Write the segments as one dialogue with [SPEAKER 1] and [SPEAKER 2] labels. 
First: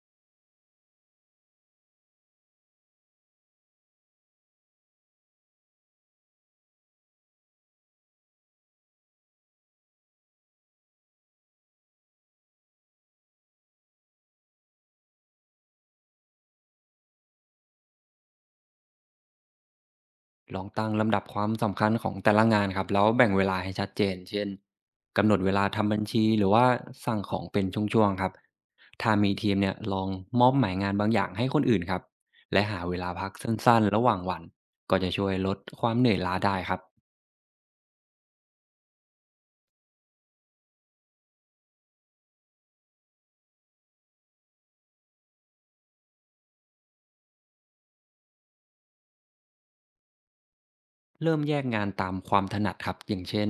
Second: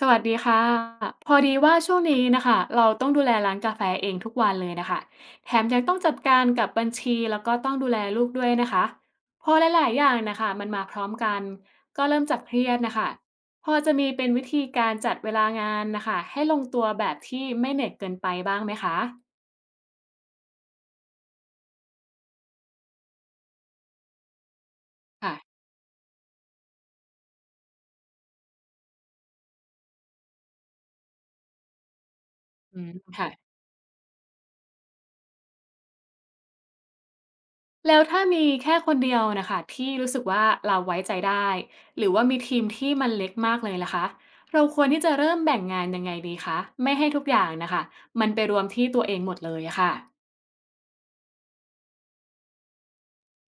[SPEAKER 1] สวัสดีค่ะพอดีว่าช่วงนี้นะคะเราต้องดูแลร้านกาแฟเองทุกวันเลยนะคะแถมยังต้องจัดการกับบัญชีแล้วก็ต้องดูแลลูกด้วยนะคะพอหลายๆอย่างนะคะมันมาพร้อมกันก็เริ่มจากเครียดนะคะพอจะมีเป็นวิธีการจัดเวลางานนะคะให้ลงตัวแบบที่ไม่เหนื่อยเกินไปบ้างไหมคะ
[SPEAKER 2] ลองตั้งลำดับความสำคัญของแต่ละงานครับแล้วแบ่งเวลาให้ชัดเจนเช่นกำหนดเว
[SPEAKER 1] ค่ะ
[SPEAKER 2] ลาทำบัญชีหรือว่าสั่งของเป็นช่วงๆครับถ้ามีทีมเนี่ยลองมอบหมายงานบางอย่างให้คนอื่นครับและหา
[SPEAKER 1] อืม
[SPEAKER 2] เวลาพั
[SPEAKER 1] ค่ะ
[SPEAKER 2] กสั้นๆระหว่างวันก็จะช่วยลดความเหนื่อยล้าได้ครับ
[SPEAKER 1] แล้วถ้ามีแค่คนเดียวนะคะที่รู้สึกว่าเราไว้ใจได้หรือว่ามีทีมที่มันเล็กมากเลยล่ะคะเราควรที่จะเริ่มแบ่งงานยังไงดีคะไม่ให้ทุกอย่างนะคะมันไปรวมที่ตัวเองหมดเลยอะค่ะ
[SPEAKER 2] เริ่มแยกงานตามความถนัดครับอย่างเช่น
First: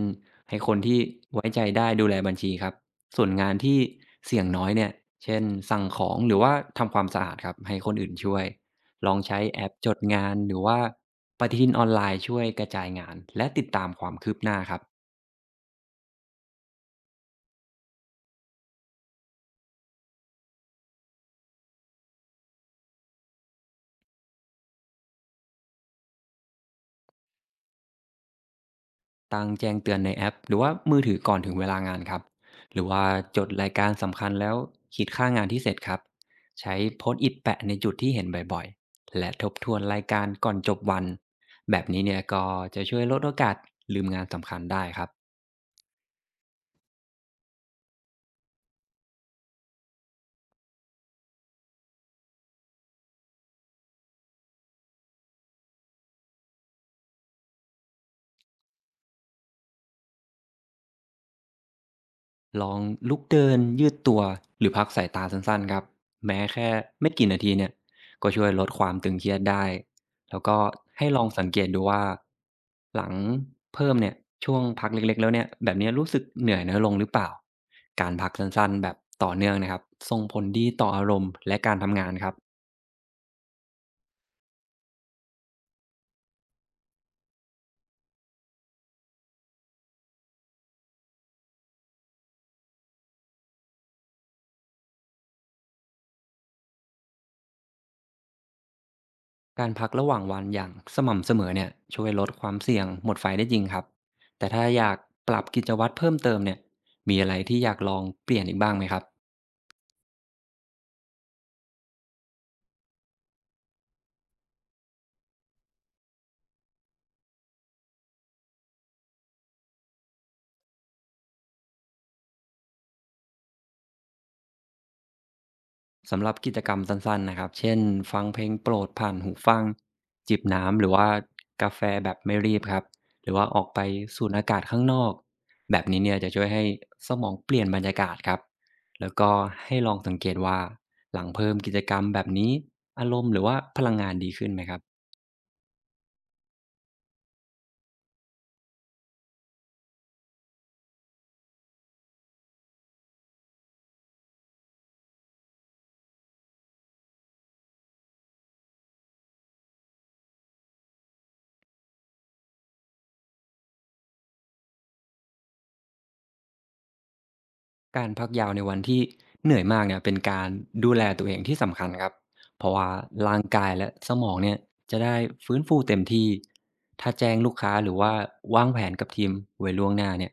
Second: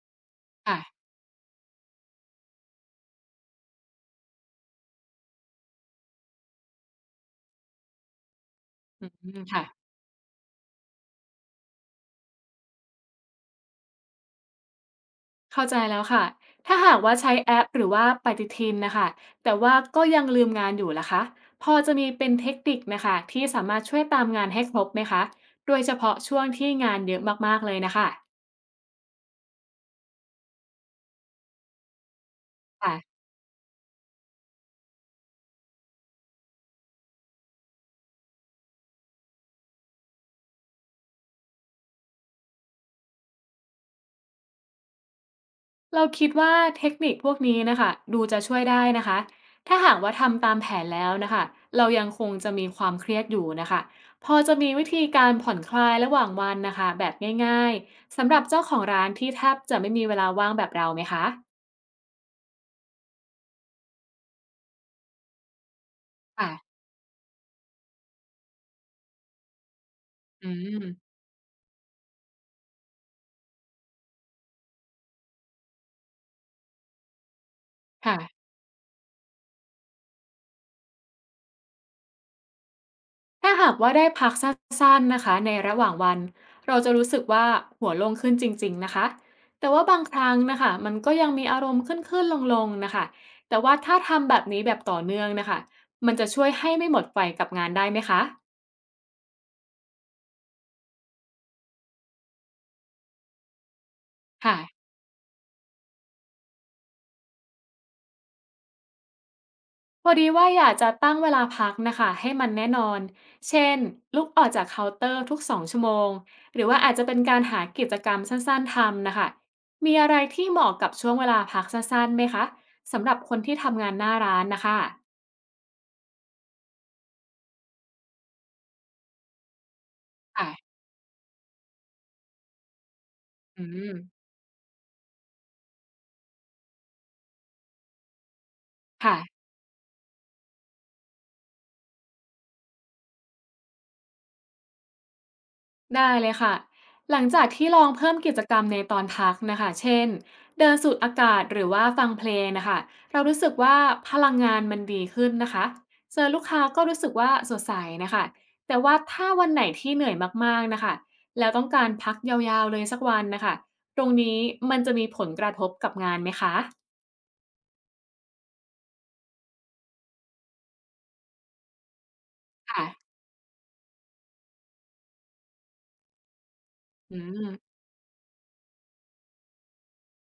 [SPEAKER 2] ให้ค
[SPEAKER 1] ค่ะ
[SPEAKER 2] นที่ไว้ใจได้ดูแลบัญชีครับส่วนงานที่เสี่ยงน้อยเนี่ยเช่นสั่งของหรือว่าทำความสะอาดครับให้คนอื่นช่วย
[SPEAKER 1] อื
[SPEAKER 2] ลองใช้
[SPEAKER 1] ม
[SPEAKER 2] แอป
[SPEAKER 1] ค่ะ
[SPEAKER 2] จดงานหรือว่าปฏิทินออนไลน์ช่วยกระจายงานและติดตามความคืบหน้าครับ
[SPEAKER 1] เข้าใจแล้วค่ะถ้าหากว่าใช้แอปหรือว่าปฏิทินนะคะแต่ว่าก็ยังลืมงานอยู่ล่ะคะพอจะมีเป็นเทคนิคนะคะที่สามารถช่วยตามงานให้ครบไหมคะโดยเฉพาะช่วงที่งานเยอะมากๆเลยนะคะ
[SPEAKER 2] ตั้งแจ้งเตือนในแอปหรือว่ามือถือก่อนถึงเวลางานครับหรือ
[SPEAKER 1] ค่ะ
[SPEAKER 2] ว่าจดรายการสำคัญแล้วคิดค่างานที่เสร็จครับใช้โพสต์อิทแปะในจุดที่เห็นบ่อยๆและทบทวนรายการก่อนจบวันแบบนี้เนี่ยก็จะช่วยลดโอกาสลืมงานสำคัญได้ครับ
[SPEAKER 1] เราคิดว่าเทคนิคพวกนี้นะคะดูจะช่วยได้นะคะถ้าหากว่าทำตามแผนแล้วนะคะเรายังคงจะมีความเครียดอยู่นะคะพอจะมีวิธีการผ่อนคลายระหว่างวันนะคะแบบง่ายๆสำหรับเจ้าของร้านที่แทบจะไม่มีเวลาว่างแบบเราไหมคะ
[SPEAKER 2] ลองลุกเดินยืดตัวหรือพักสายตาสั้นๆครับแม้แค่
[SPEAKER 1] ค่ะ
[SPEAKER 2] ไม่กี่นาทีเนี่ยก็ช่วยลดความตึงเครียดได้แล้ว
[SPEAKER 1] อื
[SPEAKER 2] ก็ให้
[SPEAKER 1] ม
[SPEAKER 2] ลองสังเกตดูว่าหลังเพิ่มเนี่ยช่วงพักเล็กๆแล้วเนี่ยแบบเนี้ยรู้สึกเหนื่อยน้อยลงหรือเปล่าการพัก
[SPEAKER 1] ค่ะ
[SPEAKER 2] สั้นๆแบบต่อเนื่องนะครับส่งผลดีต่ออารมณ์และการทำงานครับ
[SPEAKER 1] ถ้าหากว่าได้พักสั้นๆนะคะในระหว่างวันเราจะรู้สึกว่าหัวโล่งขึ้นจริงๆนะคะแต่ว่าบางครั้งนะคะมันก็ยังมีอารมณ์ขึ้นๆลงๆนะคะแต่ว่าถ้าทำแบบนี้แบบต่อเนื่องนะคะมันจะช่วยให้ไม่หมดไฟกับงานได้ไหมคะ
[SPEAKER 2] การพักระหว่างวันอย่างสม่ำเสมอเนี่ยช่วยลดความเสี่ยงหมดไฟได้จริงครับแต่
[SPEAKER 1] ค่ะ
[SPEAKER 2] ถ้าอยากปรับกิจวัตรเพิ่มเติมเนี่ยมีอะไรที่อยากลองเปลี่ยนอีกบ้างไหมครับ
[SPEAKER 1] พอดีว่าอยากจะตั้งเวลาพักนะคะให้มันแน่นอน เช่นลุกออกจากเคาน์เตอร์ทุก2ชั่วโมงหรือว่าอาจจะเป็นการหากิจกรรมสั้นๆทำนะคะมีอะไรที่เหมาะกับช่วงเวลาพักสั้นๆไหมคะสำหรับคนที่ทำงานหน้าร้านนะคะ
[SPEAKER 2] สำหรับกิจกรรมสั้นๆนะครับเช่นฟังเพลงโปรดผ่านหูฟังจิบ
[SPEAKER 1] ค่ะ
[SPEAKER 2] น้ำหรือว่ากาแฟแบบไม่รีบครับหรือว่าอ
[SPEAKER 1] อื
[SPEAKER 2] อกไป
[SPEAKER 1] ม
[SPEAKER 2] สูดอากาศข้างนอกแบบนี้เนี่ยจะช่วยให้สมองเปลี่ยนบรรยากาศครับแล้ว
[SPEAKER 1] ค่ะ
[SPEAKER 2] ก็ให้ลองสังเกตว่าหลังเพิ่มกิจกรรมแบบนี้อารมณ์หรือว่าพลังงานดีขึ้นไหมครับ
[SPEAKER 1] ได้เลยค่ะ หลังจากที่ลองเพิ่มกิจกรรมในตอนพักนะคะเช่นเดินสูดอากาศหรือว่าฟังเพลงนะคะเรารู้สึกว่าพลังงานมันดีขึ้นนะคะเจอลูกค้าก็รู้สึกว่าสดใสนะคะแต่ว่าถ้าวันไหนที่เหนื่อยมากๆนะคะแล้วต้องการพักยาวๆเลยสักวันนะคะตรงนี้มันจะมีผลกระทบกับงานไหมคะ
[SPEAKER 2] การพักยาวในวันที่เหนื่อยมากเนี่ยเป็นการดูแลตัวเองที่สำคัญครับเพราะ
[SPEAKER 1] ค่ะ
[SPEAKER 2] ว่าร่างกายและสมองเนี่ยจะได้ฟื้นฟูเต็มที่ถ้า
[SPEAKER 1] อื
[SPEAKER 2] แจ้งลูก
[SPEAKER 1] ม
[SPEAKER 2] ค้าหรือว่าวางแผนกับทีมไว้ล่วงหน้าเนี่ย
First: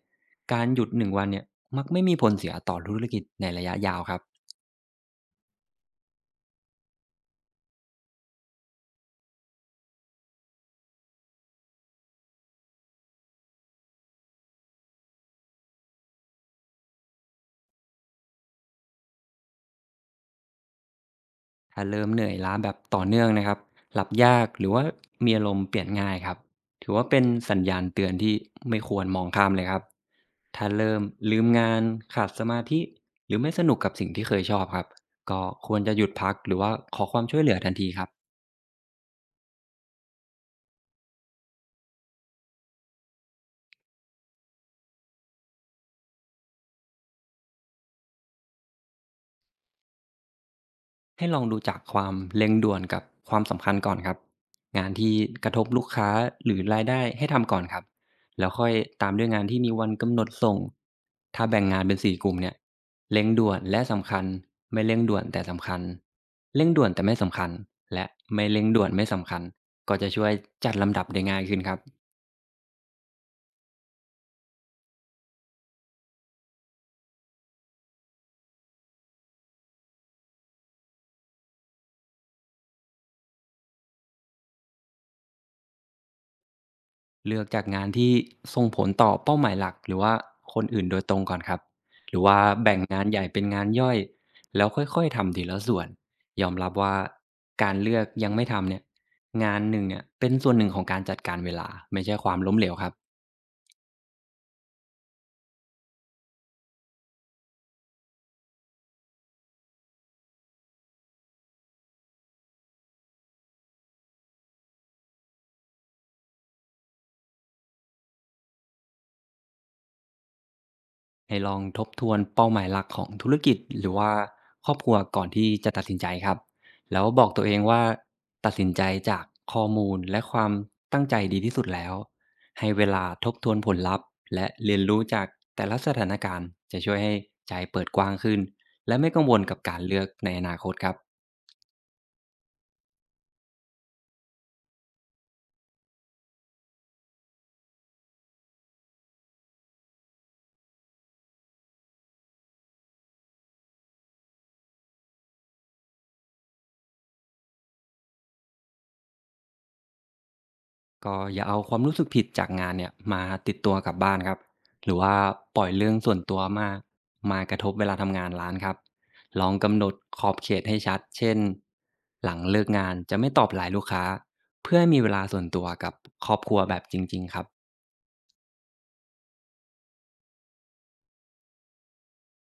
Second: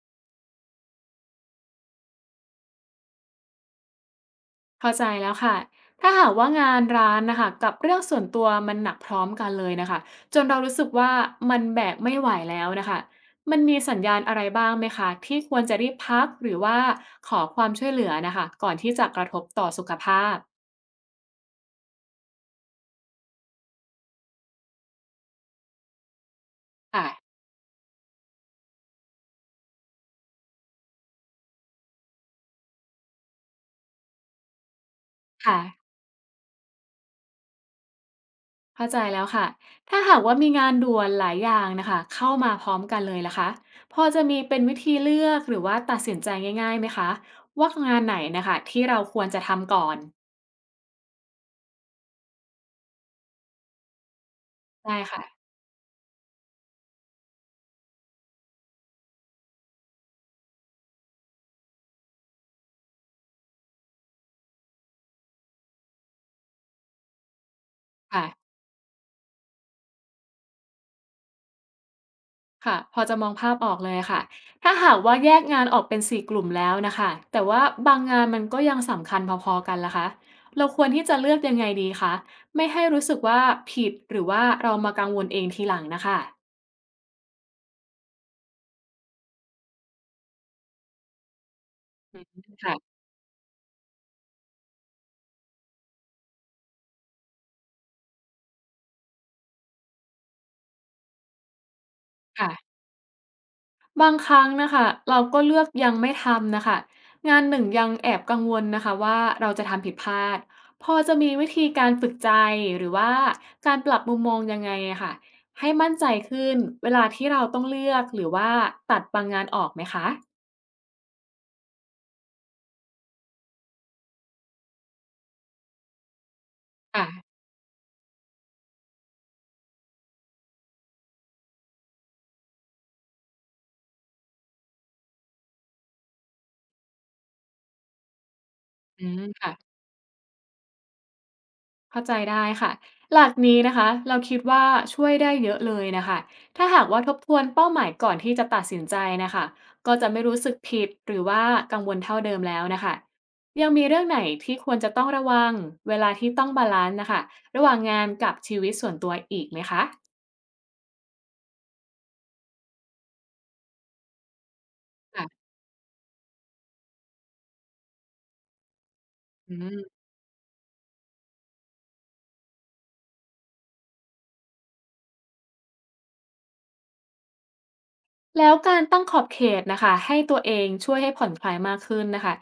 [SPEAKER 2] การหยุดหนึ่งวันเนี่ยมักไม่มีผลเสียต่อธุรกิจในระยะยาวครับ
[SPEAKER 1] เข้าใจแล้วค่ะ ถ้าหากว่างานร้านนะคะกับเรื่องส่วนตัวมันหนักพร้อมกันเลยนะคะจนเรารู้สึกว่ามันแบกไม่ไหวแล้วนะคะมันมีสัญญาณอะไรบ้างไหมคะที่ควรจะรีบพักหรือว่าขอความช่วยเหลือนะคะก่อนที่จะกระทบต่อสุขภาพ
[SPEAKER 2] ถ้าเริ่มเหนื่อยล้าแบบต่อเนื่องนะครับหลับยากหรือว่ามีอารมณ์เปลี่ยนง่ายครับถือว่า
[SPEAKER 1] ค่ะ
[SPEAKER 2] เป็นสัญญาณเตือนที่ไม่ควรมองข้ามเลยครับ ถ้าเริ่มลืมงานขาดสมาธิหรือไม่สนุกกับสิ่งที่เคยชอบครับก็
[SPEAKER 1] ค่ะ
[SPEAKER 2] ควรจะหยุดพักหรือว่าขอความช่วยเหลือทันทีครับ
[SPEAKER 1] เข้าใจแล้วค่ะถ้าหากว่ามีงานด่วนหลายอย่างนะคะเข้ามาพร้อมกันเลยล่ะคะพอจะมีเป็นวิธีเลือกหรือว่าตัดสินใจง่ายๆไหมคะว่างานไหนนะคะที่เราควรจะทำก่อน
[SPEAKER 2] ให้ลองดูจากความเร่งด่วนกับความสำคัญก่อนครับงาน
[SPEAKER 1] ได้
[SPEAKER 2] ที่
[SPEAKER 1] ค่ะ
[SPEAKER 2] กระทบลูกค้าหรือรายได้ให้ทำก่อนครับแล้วค่อยตามด้วยงานที่มีวันกำหนดส่งถ้าแบ่งงานเป็นสี่กลุ่มเนี่ยเร่งด่วนและสำคัญไม่เร่งด่วนแต่สำคัญเร่งด่วนแต่ไม่สำคัญและ
[SPEAKER 1] ค่ะ
[SPEAKER 2] ไม่เร่งด่วนไม่สำคัญก็จะช่วยจัดลำดับได้ง่ายขึ้นครับ
[SPEAKER 1] ค่ะพอจะมองภาพออกเลยค่ะถ้าหากว่าแยกงานออกเป็น4กลุ่มแล้วนะคะแต่ว่าบางงานมันก็ยังสำคัญพอๆกันล่ะคะเราควรที่จะเลือกยังไงดีคะไม่ให้รู้สึกว่าผิดหรือว่าเรามากังวลเองทีหลังนะคะ
[SPEAKER 2] เลือกจากงานที่ส่งผลต่อเป้าหมายหลักหรือว่าคนอื่นโดยตรงก่อนครับห
[SPEAKER 1] อื
[SPEAKER 2] รือ
[SPEAKER 1] ม
[SPEAKER 2] ว่าแบ่ง
[SPEAKER 1] ค่ะ
[SPEAKER 2] งานใหญ่เป็นงานย่อยแล้วค่อยๆทำทีละส่วนยอมรับว่าการเลือกยังไม่ทำเนี่ยงานหนึ่งอะเป็นส่วนหนึ่งของการจัดการเวลาไม่ใช่ความล้มเหล
[SPEAKER 1] ค่ะ
[SPEAKER 2] วครับ
[SPEAKER 1] บางครั้งนะคะเราก็เลือกยังไม่ทำนะคะงานหนึ่งยังแอบกังวลนะคะว่าเราจะทำผิดพลาดพอจะมีวิธีการฝึกใจหรือว่าการปรับมุมมองยังไงอะค่ะให้มั่นใจขึ้นเวลาที่เราต้องเลือกหรือว่าตัดบางงานออกไหมคะ
[SPEAKER 2] ให้ลองทบทวนเป้าหมายหลักของธุรกิจหรือว่าครอบครัวก่อนที่จะตัดสินใจครับแล้วบอก
[SPEAKER 1] ค่ะ
[SPEAKER 2] ตัวเองว่าตัดสินใจจากข้อมูลและความตั้งใจดีที่สุดแล้วให้เวลาทบทวนผลลัพธ์และเรียนรู้จากแต่ละสถานการณ์จะช่วยให้ใจเปิดกว้างขึ้นและ
[SPEAKER 1] อื
[SPEAKER 2] ไม่
[SPEAKER 1] ม
[SPEAKER 2] กังวลกับ
[SPEAKER 1] ค่ะ
[SPEAKER 2] การเลือกในอนาคตครับ
[SPEAKER 1] เข้าใจได้ค่ะหลักนี้นะคะเราคิดว่าช่วยได้เยอะเลยนะคะถ้าหากว่าทบทวนเป้าหมายก่อนที่จะตัดสินใจนะคะก็จะไม่รู้สึกผิดหรือว่ากังวลเท่าเดิมแล้วนะคะยังมีเรื่องไหนที่ควรจะต้องระวังเวลาที่ต้องบาลานซ์นะคะระหว่างงานกับชีวิตส่วนตัวอีกไหมคะ
[SPEAKER 2] ก็อย่าเอาความรู้สึกผิดจากงานเนี่ยมาติดตัวกลับบ้านครับหรือว่า
[SPEAKER 1] ค่ะ
[SPEAKER 2] ปล่อยเรื่องส่วนตัวมากมากระทบเวลาทำงานร้านครับลอง
[SPEAKER 1] อื
[SPEAKER 2] กำห
[SPEAKER 1] ม
[SPEAKER 2] นดขอบเขตให้ชัดเช่นหลังเลิกงานจะไม่ตอบไลน์ลูกค้าเพื่อให้มีเวลาส่วนตัวกับครอบครัวแบบจริงๆครับ
[SPEAKER 1] แล้วการตั้งขอบเขตนะคะให้ตัวเองช่วยให้ผ่อนคลายมากขึ้นนะคะ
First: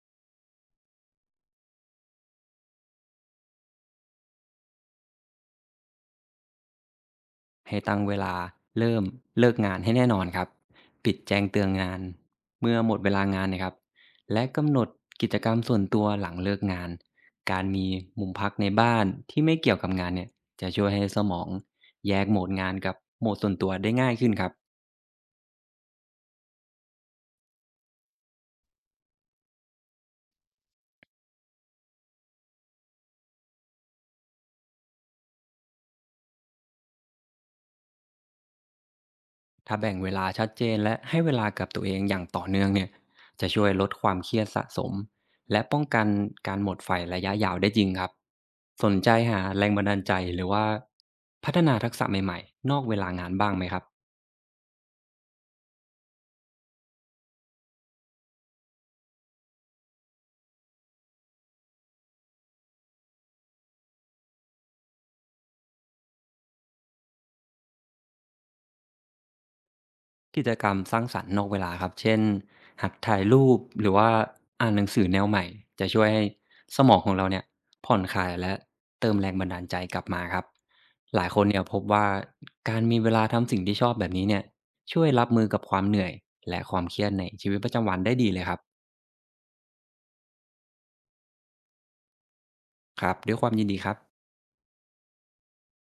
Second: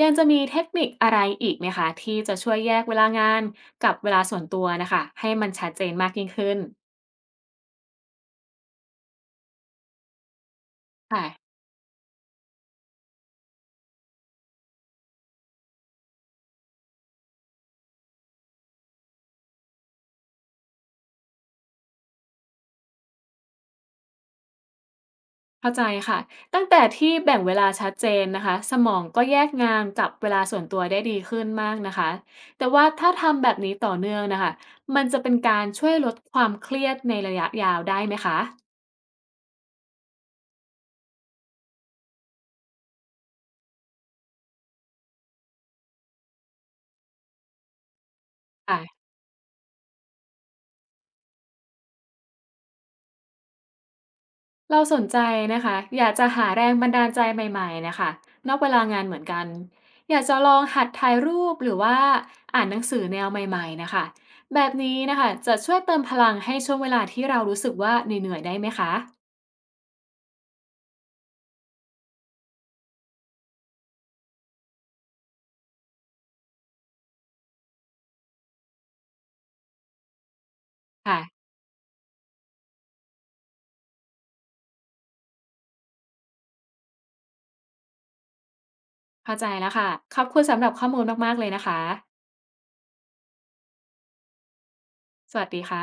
[SPEAKER 1] ยังจะมีเทคนิคอะไรอีกไหมคะที่จะช่วยแยกเวลางานกับเวลาส่วนตัวนะคะให้มันชัดเจนมากยิ่งขึ้น
[SPEAKER 2] ให้ตั้งเวลาเริ่มเลิกงานให้แน่นอนครับปิดแจ้ง
[SPEAKER 1] ค่ะ
[SPEAKER 2] เตือนงานเมื่อหมดเวลางานนะครับและกำหนดกิจกรรมส่วนตัวหลังเลิกงานการมีมุมพักในบ้านที่ไม่เกี่ยวกับงานเนี่ยจะช่วยให้สมองแยกโหมดงานกับโหมดส่วนตัวได้ง่ายขึ้นครับ
[SPEAKER 1] เข้าใจค่ะตั้งแต่ที่แบ่งเวลาชัดเจนนะคะสมองก็แยกงานกับเวลาส่วนตัวได้ดีขึ้นมากนะคะแต่ว่าถ้าทำแบบนี้ต่อเนื่องนะคะมันจะเป็นการช่วยลดความเครียดในระยะยาวได้ไหมค
[SPEAKER 2] ถ้าแบ่งเวลาชัดเจนและให้เวลากับตัวเองอย่างต่อเนื่องเนี่ยจะช่วยลดความเครียดสะสมและป้องกันการหมดไฟระยะยาวได้จริงครับ
[SPEAKER 1] ะ
[SPEAKER 2] สนใจหาแรงบันดาลใจหรือว่าพัฒนาทักษะใหม่ๆนอกเวลางานบ้างไหมครับ
[SPEAKER 1] เราสนใจนะคะอยากจะหาแรงบันดาลใจใหม่ๆนะคะนอกเวลางานเหมือนกัน อยากจะลองหัดถ่ายรูปหรือว่าอ่านหนังสือแนวใหม่ๆนะคะแบบนี้นะคะจะช่วยเติมพลังให้ช่วงเวลาที่เรารู้สึกว่าเหนื่อยๆได้ไหมคะ
[SPEAKER 2] กิจกรรมสร้างสรรค์นอกเวลาครับ เช่นหัดถ่ายรูปหรือว่าอ่านหนังสือแนวใหม่จะช่วยให้สมองของเราเนี่ยผ่อนคลายและเติมแรงบันดาลใจกลับมาครับห
[SPEAKER 1] ค่ะ
[SPEAKER 2] ลายคนเนี่ยพบว่าการมีเวลาทำสิ่งที่ชอบแบบนี้เนี่ยช่วยรับมือกับความเหนื่อยและความเครียดในชีวิตประจำวันได้ดีเลยครับ
[SPEAKER 1] เข้าใจแล้วค่ะ ขอบคุณสำหรับข้อมูลมากๆเลยนะคะ
[SPEAKER 2] ครับด้วยความยินดีครับ
[SPEAKER 1] สวัสดีค่ะ